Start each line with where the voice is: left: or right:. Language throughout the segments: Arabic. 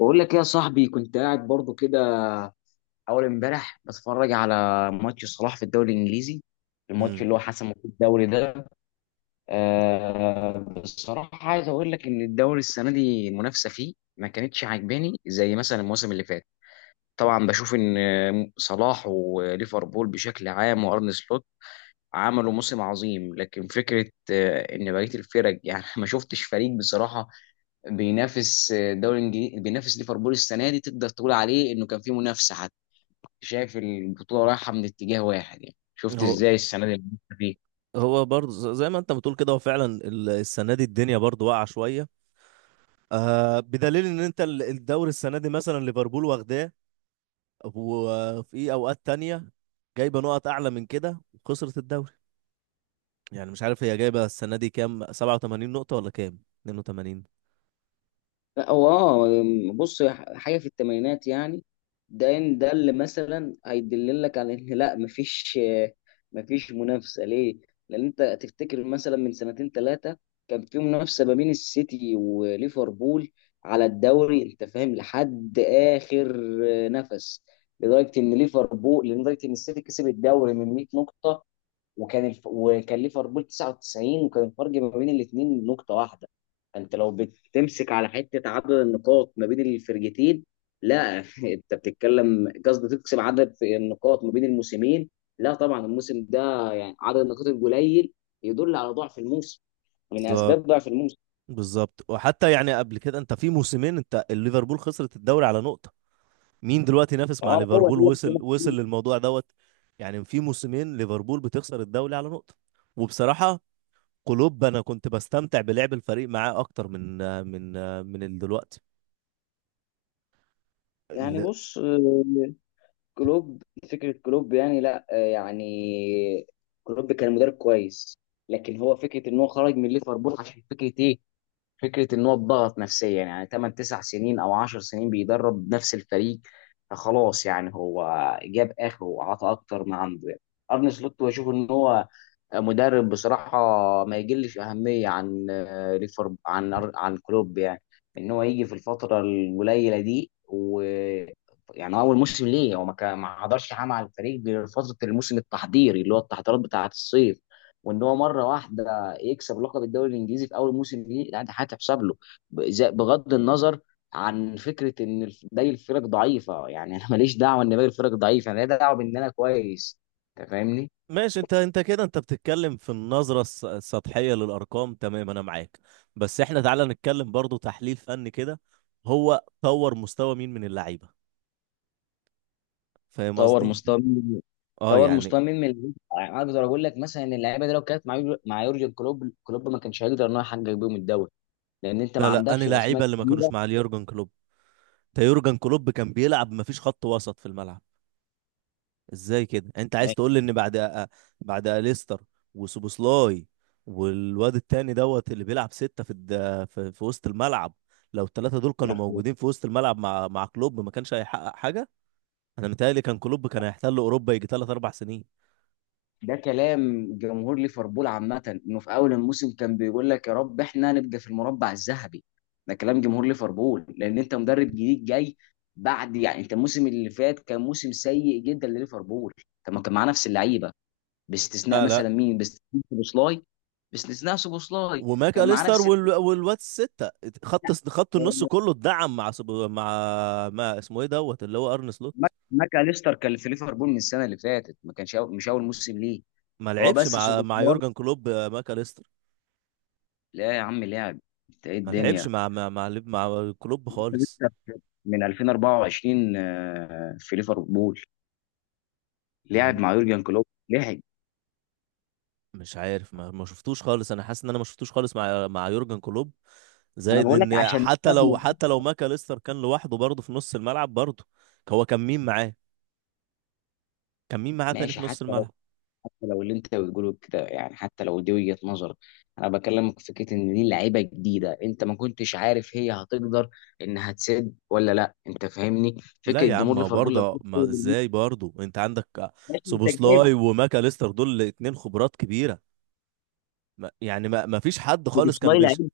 left: بقول لك إيه يا صاحبي؟ كنت قاعد برضو كده اول امبارح بتفرج على ماتش صلاح في الدوري الانجليزي، الماتش
right: امم
left: اللي هو حسمه في الدوري ده. أه بصراحه عايز اقول لك ان الدوري السنه دي المنافسه فيه ما كانتش عاجباني زي مثلا الموسم اللي فات. طبعا بشوف ان صلاح وليفربول بشكل عام وارن سلوت عملوا موسم عظيم، لكن فكره ان بقيه الفرق يعني ما شفتش فريق بصراحه بينافس الدوري الانجليزي، بينافس ليفربول السنه دي تقدر تقول عليه انه كان في منافسه حتى. شايف البطوله رايحه من اتجاه واحد، يعني شفت
right: هو
left: ازاي السنه دي المنافسة فيه.
right: هو برضه زي ما انت بتقول كده هو فعلا السنه دي الدنيا برضه واقعه شويه. آه، بدليل ان انت الدوري السنه دي مثلا ليفربول واخداه. وفي اوقات تانية جايبه نقط اعلى من كده وخسرت الدوري. يعني مش عارف، هي جايبه السنه دي كام، 87 نقطه ولا كام، 82؟
left: لا هو اه، بص حاجه في الثمانينات يعني، ده ده اللي مثلا هيدللك على ان لا مفيش، مفيش منافسه ليه؟ لان انت تفتكر مثلا من سنتين ثلاثه كان في منافسه ما بين السيتي وليفربول على الدوري، انت فاهم؟ لحد اخر نفس، لدرجه ان ليفربول، لدرجه ان السيتي كسب الدوري من 100 نقطه وكان وكان ليفربول 99 وكان الفرق ما بين الاثنين نقطة واحدة. فانت لو بتمسك على حتة عدد النقاط ما بين الفرقتين، لا انت بتتكلم، قصدي تقسم عدد في النقاط ما بين الموسمين. لا طبعا الموسم ده يعني عدد النقاط القليل يدل على ضعف الموسم، من
right: بالظبط،
left: اسباب ضعف الموسم.
right: بالظبط. وحتى يعني قبل كده انت في موسمين، انت الليفربول خسرت الدوري على نقطه. مين دلوقتي نافس مع
left: طبعا هو ده
right: ليفربول، وصل للموضوع دوت؟ يعني في موسمين ليفربول بتخسر الدوري على نقطة. وبصراحة كلوب، انا كنت بستمتع بلعب الفريق معاه اكتر من من دلوقتي
left: يعني
right: ال-
left: بص، كلوب، فكرة كلوب يعني لا يعني كلوب كان مدرب كويس، لكن هو فكرة ان هو خرج من ليفربول عشان فكرة ايه؟ فكره ان هو اتضغط نفسيا يعني 8 9 سنين او 10 سنين بيدرب نفس الفريق. فخلاص يعني هو جاب اخره وعطى اكتر ما عنده يعني. ارني سلوت بشوف ان هو مدرب بصراحه ما يجلش اهميه عن ليفر، عن كلوب يعني. ان هو يجي في الفتره القليله دي و يعني اول موسم ليه هو ما حضرش حاجه مع الفريق غير فتره الموسم التحضيري اللي هو التحضيرات بتاعه الصيف، وان هو مره واحده يكسب لقب الدوري الانجليزي في اول موسم ليه. لا ده هتحسب له بغض النظر عن فكره ان باقي الفرق ضعيفه. يعني انا ماليش دعوه ان باقي الفرق ضعيفه، انا ليا دعوه بان انا كويس، انت فاهمني؟
right: ماشي، انت كده انت بتتكلم في النظرة السطحية للارقام. تمام انا معاك. بس احنا تعالى نتكلم برضو تحليل فني كده. هو طور مستوى مين من اللعيبة؟ فاهم
left: طور
right: قصدي؟
left: مستوى مين-
right: اه،
left: طور
right: يعني.
left: مستوى مين من اللعيبة. يعني اقدر اقول لك مثلا ان اللعيبه دي لو كانت مع مع يورجن كلوب، كلوب ما كانش هيقدر ان هو يحقق بيهم الدوري لان انت ما
right: لا، لا، انا
left: عندكش الاسماء
right: لعيبة اللي ما كانوش مع اليورجن كلوب. تا يورجن كلوب كان بيلعب مفيش خط وسط في الملعب. ازاي كده انت عايز تقول لي ان بعد اليستر وسوبوسلاي والواد التاني دوت اللي بيلعب ستة في وسط الملعب. لو الثلاثة دول كانوا
left: الكبيره.
right: موجودين في وسط الملعب مع كلوب ما كانش هيحقق حاجة. انا متهيألي كان كلوب كان هيحتل اوروبا يجي ثلاث اربع سنين.
left: ده كلام جمهور ليفربول عامة، انه في اول الموسم كان بيقول لك يا رب احنا نبقى في المربع الذهبي. ده كلام جمهور ليفربول لان انت مدرب جديد جاي بعد يعني انت الموسم اللي فات كان موسم سيء جدا لليفربول. طب ما كان معاه نفس اللعيبه، باستثناء
right: لا، لا،
left: مثلا مين؟ باستثناء سوبوسلاي. باستثناء سوبوسلاي
right: وماك
left: كان معاه
right: اليستر
left: نفس،
right: والواد الستة. خط النص كله اتدعم مع مع ما اسمه ايه دوت اللي هو ارن سلوت.
left: ماك ماك أليستر كان في ليفربول من السنه اللي فاتت، ما كانش مش اول موسم ليه.
right: ما
left: هو
right: لعبش
left: بس
right: مع
left: سوبوسلاي.
right: يورجن كلوب، ماك اليستر.
left: لا يا عم لاعب، انت ايه
right: ما لعبش
left: الدنيا،
right: مع كلوب خالص.
left: من 2024 في ليفربول،
right: أنا
left: لعب مع يورجن كلوب لعب.
right: مش عارف، ما شفتوش خالص. انا حاسس ان انا ما شفتوش خالص مع يورجن كلوب.
left: ما انا
right: زائد
left: بقول لك
right: ان
left: عشان
right: حتى
left: كده
right: لو حتى لو ماكاليستر كان لوحده برضه في نص الملعب برضه. هو كان مين معاه؟ كان مين معاه تاني
left: ماشي،
right: في نص
left: حتى لو،
right: الملعب؟
left: حتى لو اللي انت بتقوله كده، يعني حتى لو دي وجهة نظرك، انا بكلمك في فكره ان دي لعيبه جديده، انت ما كنتش عارف هي هتقدر انها تسد ولا لا، انت فاهمني؟
right: لا
left: فكره
right: يا عم،
left: جمهور
right: ما
left: ليفربول لما
right: برضه،
left: يدخل
right: ما
left: الماتش،
right: ازاي برضه انت عندك
left: ماشي انت
right: سوبوسلاي
left: جايب
right: وماكاليستر دول اتنين خبرات كبيرة. ما يعني ما فيش حد خالص كان
left: سوبوسلاي
right: بيش.
left: لعيب،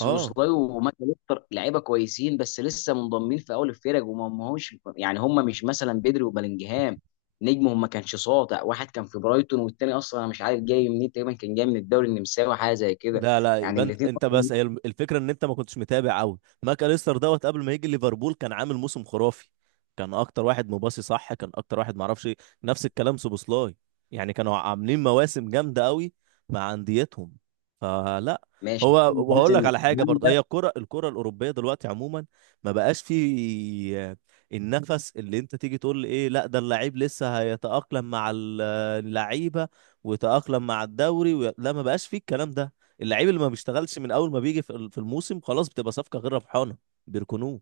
right: اه،
left: وماكاليستر لعيبه كويسين بس لسه منضمين في اول الفرق، وما ما هوش يعني، هم مش مثلا بدري وبلينجهام، نجمهم ما كانش ساطع. واحد كان في برايتون والتاني اصلا انا مش عارف جاي منين، تقريبا كان جاي من الدوري النمساوي حاجه زي كده.
right: لا، لا،
left: يعني
right: يبقى انت
left: الاثنين
right: انت
left: اصلا
right: بس هي الفكره ان انت ما كنتش متابع قوي. ماك اليستر دوت قبل ما يجي ليفربول كان عامل موسم خرافي. كان اكتر واحد مباصي صح. كان اكتر واحد ما اعرفش ايه. نفس الكلام سوبوسلاي. يعني كانوا عاملين مواسم جامده قوي مع انديتهم. فلا.
left: ماشي
right: هو،
left: بس
right: وهقول لك
left: إن
right: على حاجه برضه.
left: جامدة.
right: هي الكره الاوروبيه دلوقتي عموما ما بقاش في النفس اللي انت تيجي تقول ايه، لا ده اللعيب لسه هيتاقلم مع اللعيبه ويتاقلم مع الدوري لا، ما بقاش في الكلام ده. اللعيب اللي ما بيشتغلش من اول ما بيجي في الموسم خلاص بتبقى صفقه غير ربحانه. بيركنوه.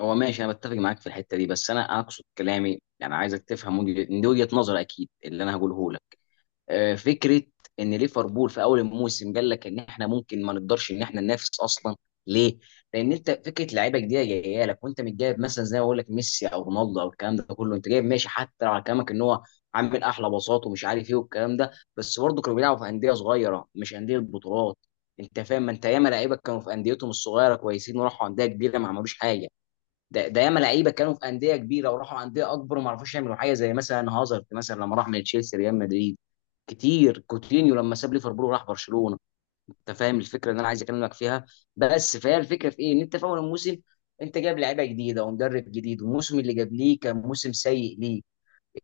left: هو ماشي انا بتفق معاك في الحته دي، بس انا اقصد كلامي، يعني عايزك تفهم دي وجهه نظر اكيد اللي انا هقوله لك. فكره ان ليفربول في اول الموسم قال لك ان احنا ممكن ما نقدرش ان احنا ننافس اصلا. ليه؟ لان انت فكره لعيبه جديده جايه لك، وانت مش جايب مثلا زي ما بقول لك ميسي او رونالدو او الكلام ده كله. انت جايب ماشي حتى على كلامك ان هو عامل احلى باصات ومش عارف ايه والكلام ده، بس برضه كانوا بيلعبوا في انديه صغيره مش انديه بطولات. انت فاهم، ما انت ياما لعيبه كانوا في انديتهم الصغيره كويسين وراحوا انديه كبيره ما عملوش حاجه. ده ياما لعيبه كانوا في انديه كبيره وراحوا انديه اكبر وما عرفوش يعملوا حاجه زي مثلا هازارد مثلا لما راح من تشيلسي ريال مدريد كتير، كوتينيو لما ساب ليفربول وراح برشلونه. انت فاهم الفكره اللي انا عايز اكلمك فيها؟ بس فهي الفكره في ايه؟ ان انت في اول الموسم انت جايب لعيبه جديده ومدرب جديد والموسم اللي جاب ليه كان موسم سيء ليه،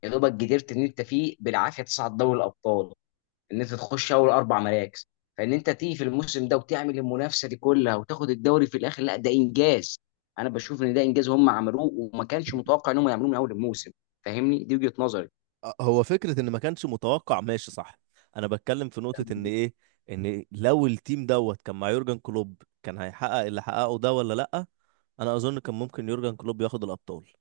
left: يا دوبك قدرت ان انت فيه بالعافيه تصعد دوري الابطال، ان انت تخش اول اربع مراكز. فان انت تيجي في الموسم ده وتعمل المنافسه دي كلها وتاخد الدوري في الاخر، لا ده انجاز. انا بشوف ان ده انجاز هم عملوه وما كانش متوقع ان هم يعملوه من اول الموسم. فاهمني؟ دي وجهه نظري.
right: أه، هو فكره ان ما كانش متوقع، ماشي صح. انا بتكلم في نقطه ان ايه؟ ان لو التيم دوت كان مع يورجن كلوب كان هيحقق اللي حققه ده ولا لا. انا اظن كان ممكن يورجن كلوب ياخد الابطال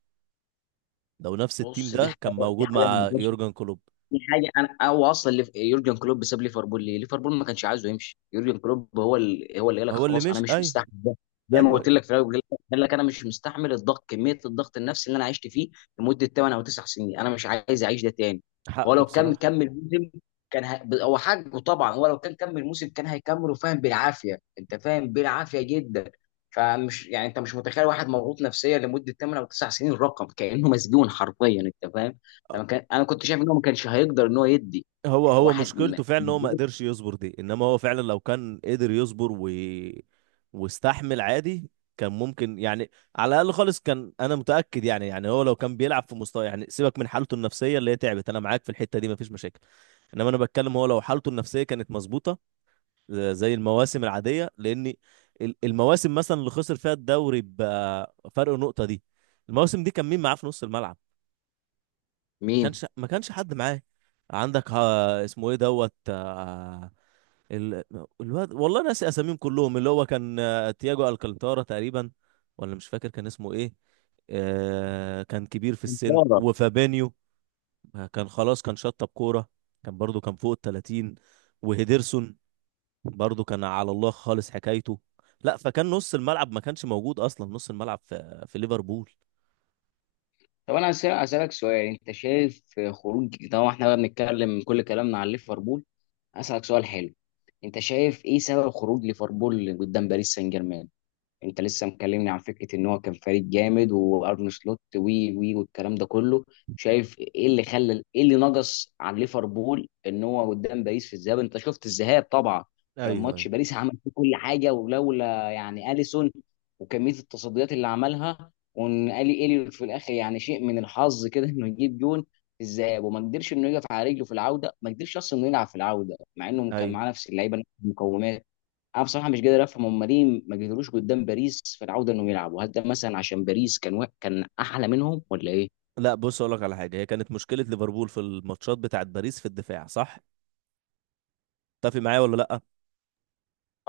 right: لو نفس التيم
left: بص دي
right: ده
left: حاجه،
right: كان
left: دي
right: موجود
left: حاجه،
right: مع يورجن كلوب.
left: دي حاجه انا هو اصلا، اللي يورجن كلوب ساب ليفربول ليه؟ ليفربول ما كانش عايزه يمشي يورجن كلوب، هو اللي قال لك
right: هو اللي
left: خلاص انا
right: مش،
left: مش
right: ايوه.
left: مستحمل ده. زي ما
right: ايوه،
left: قلت
right: أيوة.
left: لك في الاول، قال لك انا مش مستحمل الضغط، كميه الضغط النفسي اللي انا عشت فيه لمده 8 او 9 سنين، انا مش عايز اعيش ده تاني. هو
right: حقه
left: لو كان
right: بصراحه.
left: كمل موسم كان هو حاجه، طبعا هو لو كان كمل موسم كان هيكمله فاهم بالعافيه، انت فاهم بالعافيه جدا. فمش يعني انت مش متخيل واحد مضغوط نفسيا لمده 8 او 9 سنين، رقم كانه مسجون حرفيا، انت فاهم؟ لما كان انا كنت شايف ان هو ما كانش هيقدر ان هو يدي
right: هو
left: واحد
right: مشكلته فعلا ان هو ما قدرش يصبر دي. انما هو فعلا لو كان قدر يصبر واستحمل عادي، كان ممكن يعني على الاقل خالص، كان انا متاكد. يعني هو لو كان بيلعب في مستوى، يعني سيبك من حالته النفسيه اللي هي تعبت، انا معاك في الحته دي مفيش مشاكل. انما انا بتكلم، هو لو حالته النفسيه كانت مظبوطه، زي المواسم العاديه. لان المواسم مثلا اللي خسر فيها الدوري بفرق نقطه دي، المواسم دي كان مين معاه في نص الملعب؟
left: مين
right: ما كانش حد معاه. عندك ها اسمه ايه دوت، ال... الواد والله ناسي اساميهم كلهم اللي هو كان، تياجو الكانتارا تقريبا، ولا مش فاكر كان اسمه ايه. كان كبير في السن
left: كفارة.
right: وفابينيو. كان خلاص، كان شطب كورة. كان برضو كان فوق التلاتين. وهيدرسون برضو كان على الله خالص حكايته. لا، فكان نص الملعب ما كانش موجود اصلا نص الملعب في ليفربول.
left: طب هسألك سؤال. انت شايف خروج، طبعا احنا بقى بنتكلم كل كلامنا عن ليفربول، هسألك سؤال حلو، انت شايف ايه سبب خروج ليفربول قدام باريس سان جيرمان؟ انت لسه مكلمني عن فكره ان هو كان فريق جامد وارن سلوت وي والكلام ده كله، شايف ايه اللي خلى، ايه اللي نقص عن ليفربول ان هو قدام باريس في الذهاب؟ انت شفت الذهاب طبعا، كان
right: ايوه، ايوه.
left: ماتش باريس عمل فيه كل حاجه، ولولا يعني اليسون وكميه التصديات اللي عملها، وان الي في الاخر يعني شيء من الحظ كده انه يجيب جون في الذهاب. وما قدرش انه يقف على رجله في العوده، ما قدرش اصلا انه يلعب في العوده مع انه كان
right: ايوه،
left: معاه نفس اللعيبه نفس المقومات. انا بصراحه مش قادر افهم هم ليه ما قدروش قدام باريس في العوده انهم يلعبوا. هل ده مثلا عشان باريس كان احلى منهم ولا ايه؟
right: لا بص، اقول لك على حاجه. هي كانت مشكله ليفربول في الماتشات بتاعت باريس في الدفاع صح، تتفق معايا ولا لا؟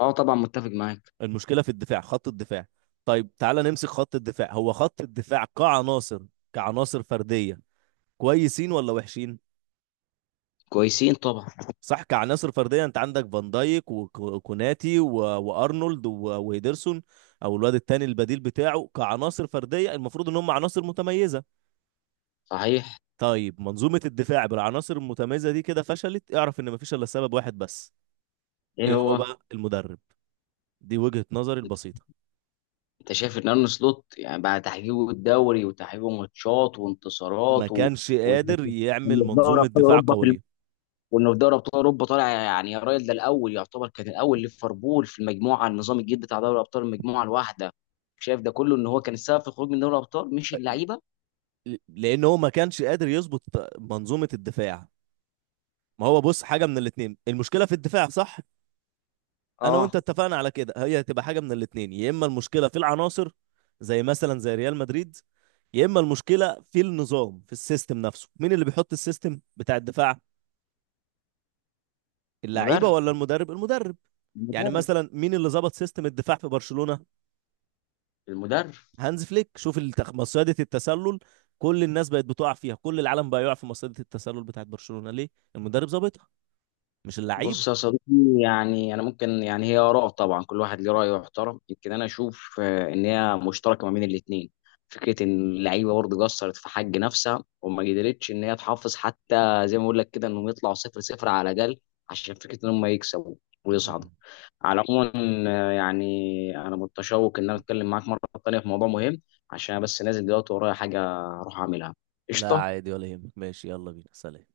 left: اه طبعا متفق معاك.
right: المشكله في الدفاع، خط الدفاع. طيب تعالى نمسك خط الدفاع. هو خط الدفاع كعناصر فرديه كويسين ولا وحشين؟
left: كويسين طبعا.
right: صح، كعناصر فرديه انت عندك فان دايك وكوناتي وارنولد وهيدرسون او الواد التاني البديل بتاعه. كعناصر فرديه المفروض ان هم عناصر متميزه.
left: صحيح.
right: طيب، منظومه الدفاع بالعناصر المتميزه دي كده فشلت، اعرف ان مفيش الا سبب واحد بس.
left: ايه
right: ايه هو
left: هو؟
right: بقى؟ المدرب. دي وجهة نظري البسيطة.
left: انت شايف ان ارن سلوت يعني بعد تحقيقه الدوري وتحقيقه ماتشات
right: ما
left: وانتصارات و...
right: كانش
left: وانه
right: قادر
left: وإنه
right: يعمل
left: في دوري
right: منظومة
left: ابطال
right: دفاع
left: اوروبا في
right: قوية
left: وانه في دوري ابطال اوروبا طالع يعني، يا راجل ده الاول يعتبر، كان الاول ليفربول في المجموعه، النظام الجديد بتاع دوري ابطال المجموعه الواحده، شايف ده كله ان هو كان السبب في الخروج من دوري الابطال مش اللعيبه؟
right: لأن هو ما كانش قادر يظبط منظومة الدفاع. ما هو بص، حاجة من الاتنين، المشكلة في الدفاع صح. أنا وأنت
left: اه.
right: اتفقنا على كده. هي هتبقى حاجة من الاتنين، يا إما المشكلة في العناصر زي مثلا زي ريال مدريد، يا إما المشكلة في النظام في السيستم نفسه. مين اللي بيحط السيستم بتاع الدفاع، اللعيبة
left: المدرب،
right: ولا المدرب؟ المدرب. يعني
left: المدرب،
right: مثلا مين اللي ظبط سيستم الدفاع في برشلونة؟
left: المدرب.
right: هانز فليك. شوف مصيدة التسلل. كل الناس بقت بتقع فيها، كل العالم بقى يقع في مصيدة التسلل بتاعت برشلونة، ليه؟ المدرب ظابطها، مش اللعيبة.
left: بص يا صديقي، يعني انا ممكن، يعني هي اراء طبعا كل واحد ليه راي يحترم، يمكن انا اشوف ان هي مشتركه ما بين الاثنين. فكره ان اللعيبه برضه قصرت في حق نفسها وما قدرتش ان هي تحافظ، حتى زي ما اقول لك كده، انهم يطلعوا صفر صفر على الاقل عشان فكره ان هم يكسبوا
right: مم.
left: ويصعدوا. على العموم يعني انا متشوق ان انا اتكلم معاك مره ثانيه في موضوع مهم، عشان أنا بس نازل دلوقتي ورايا حاجه اروح اعملها.
right: لا
left: قشطه.
right: عادي ولا يهمك، ماشي يلا بينا، سلام.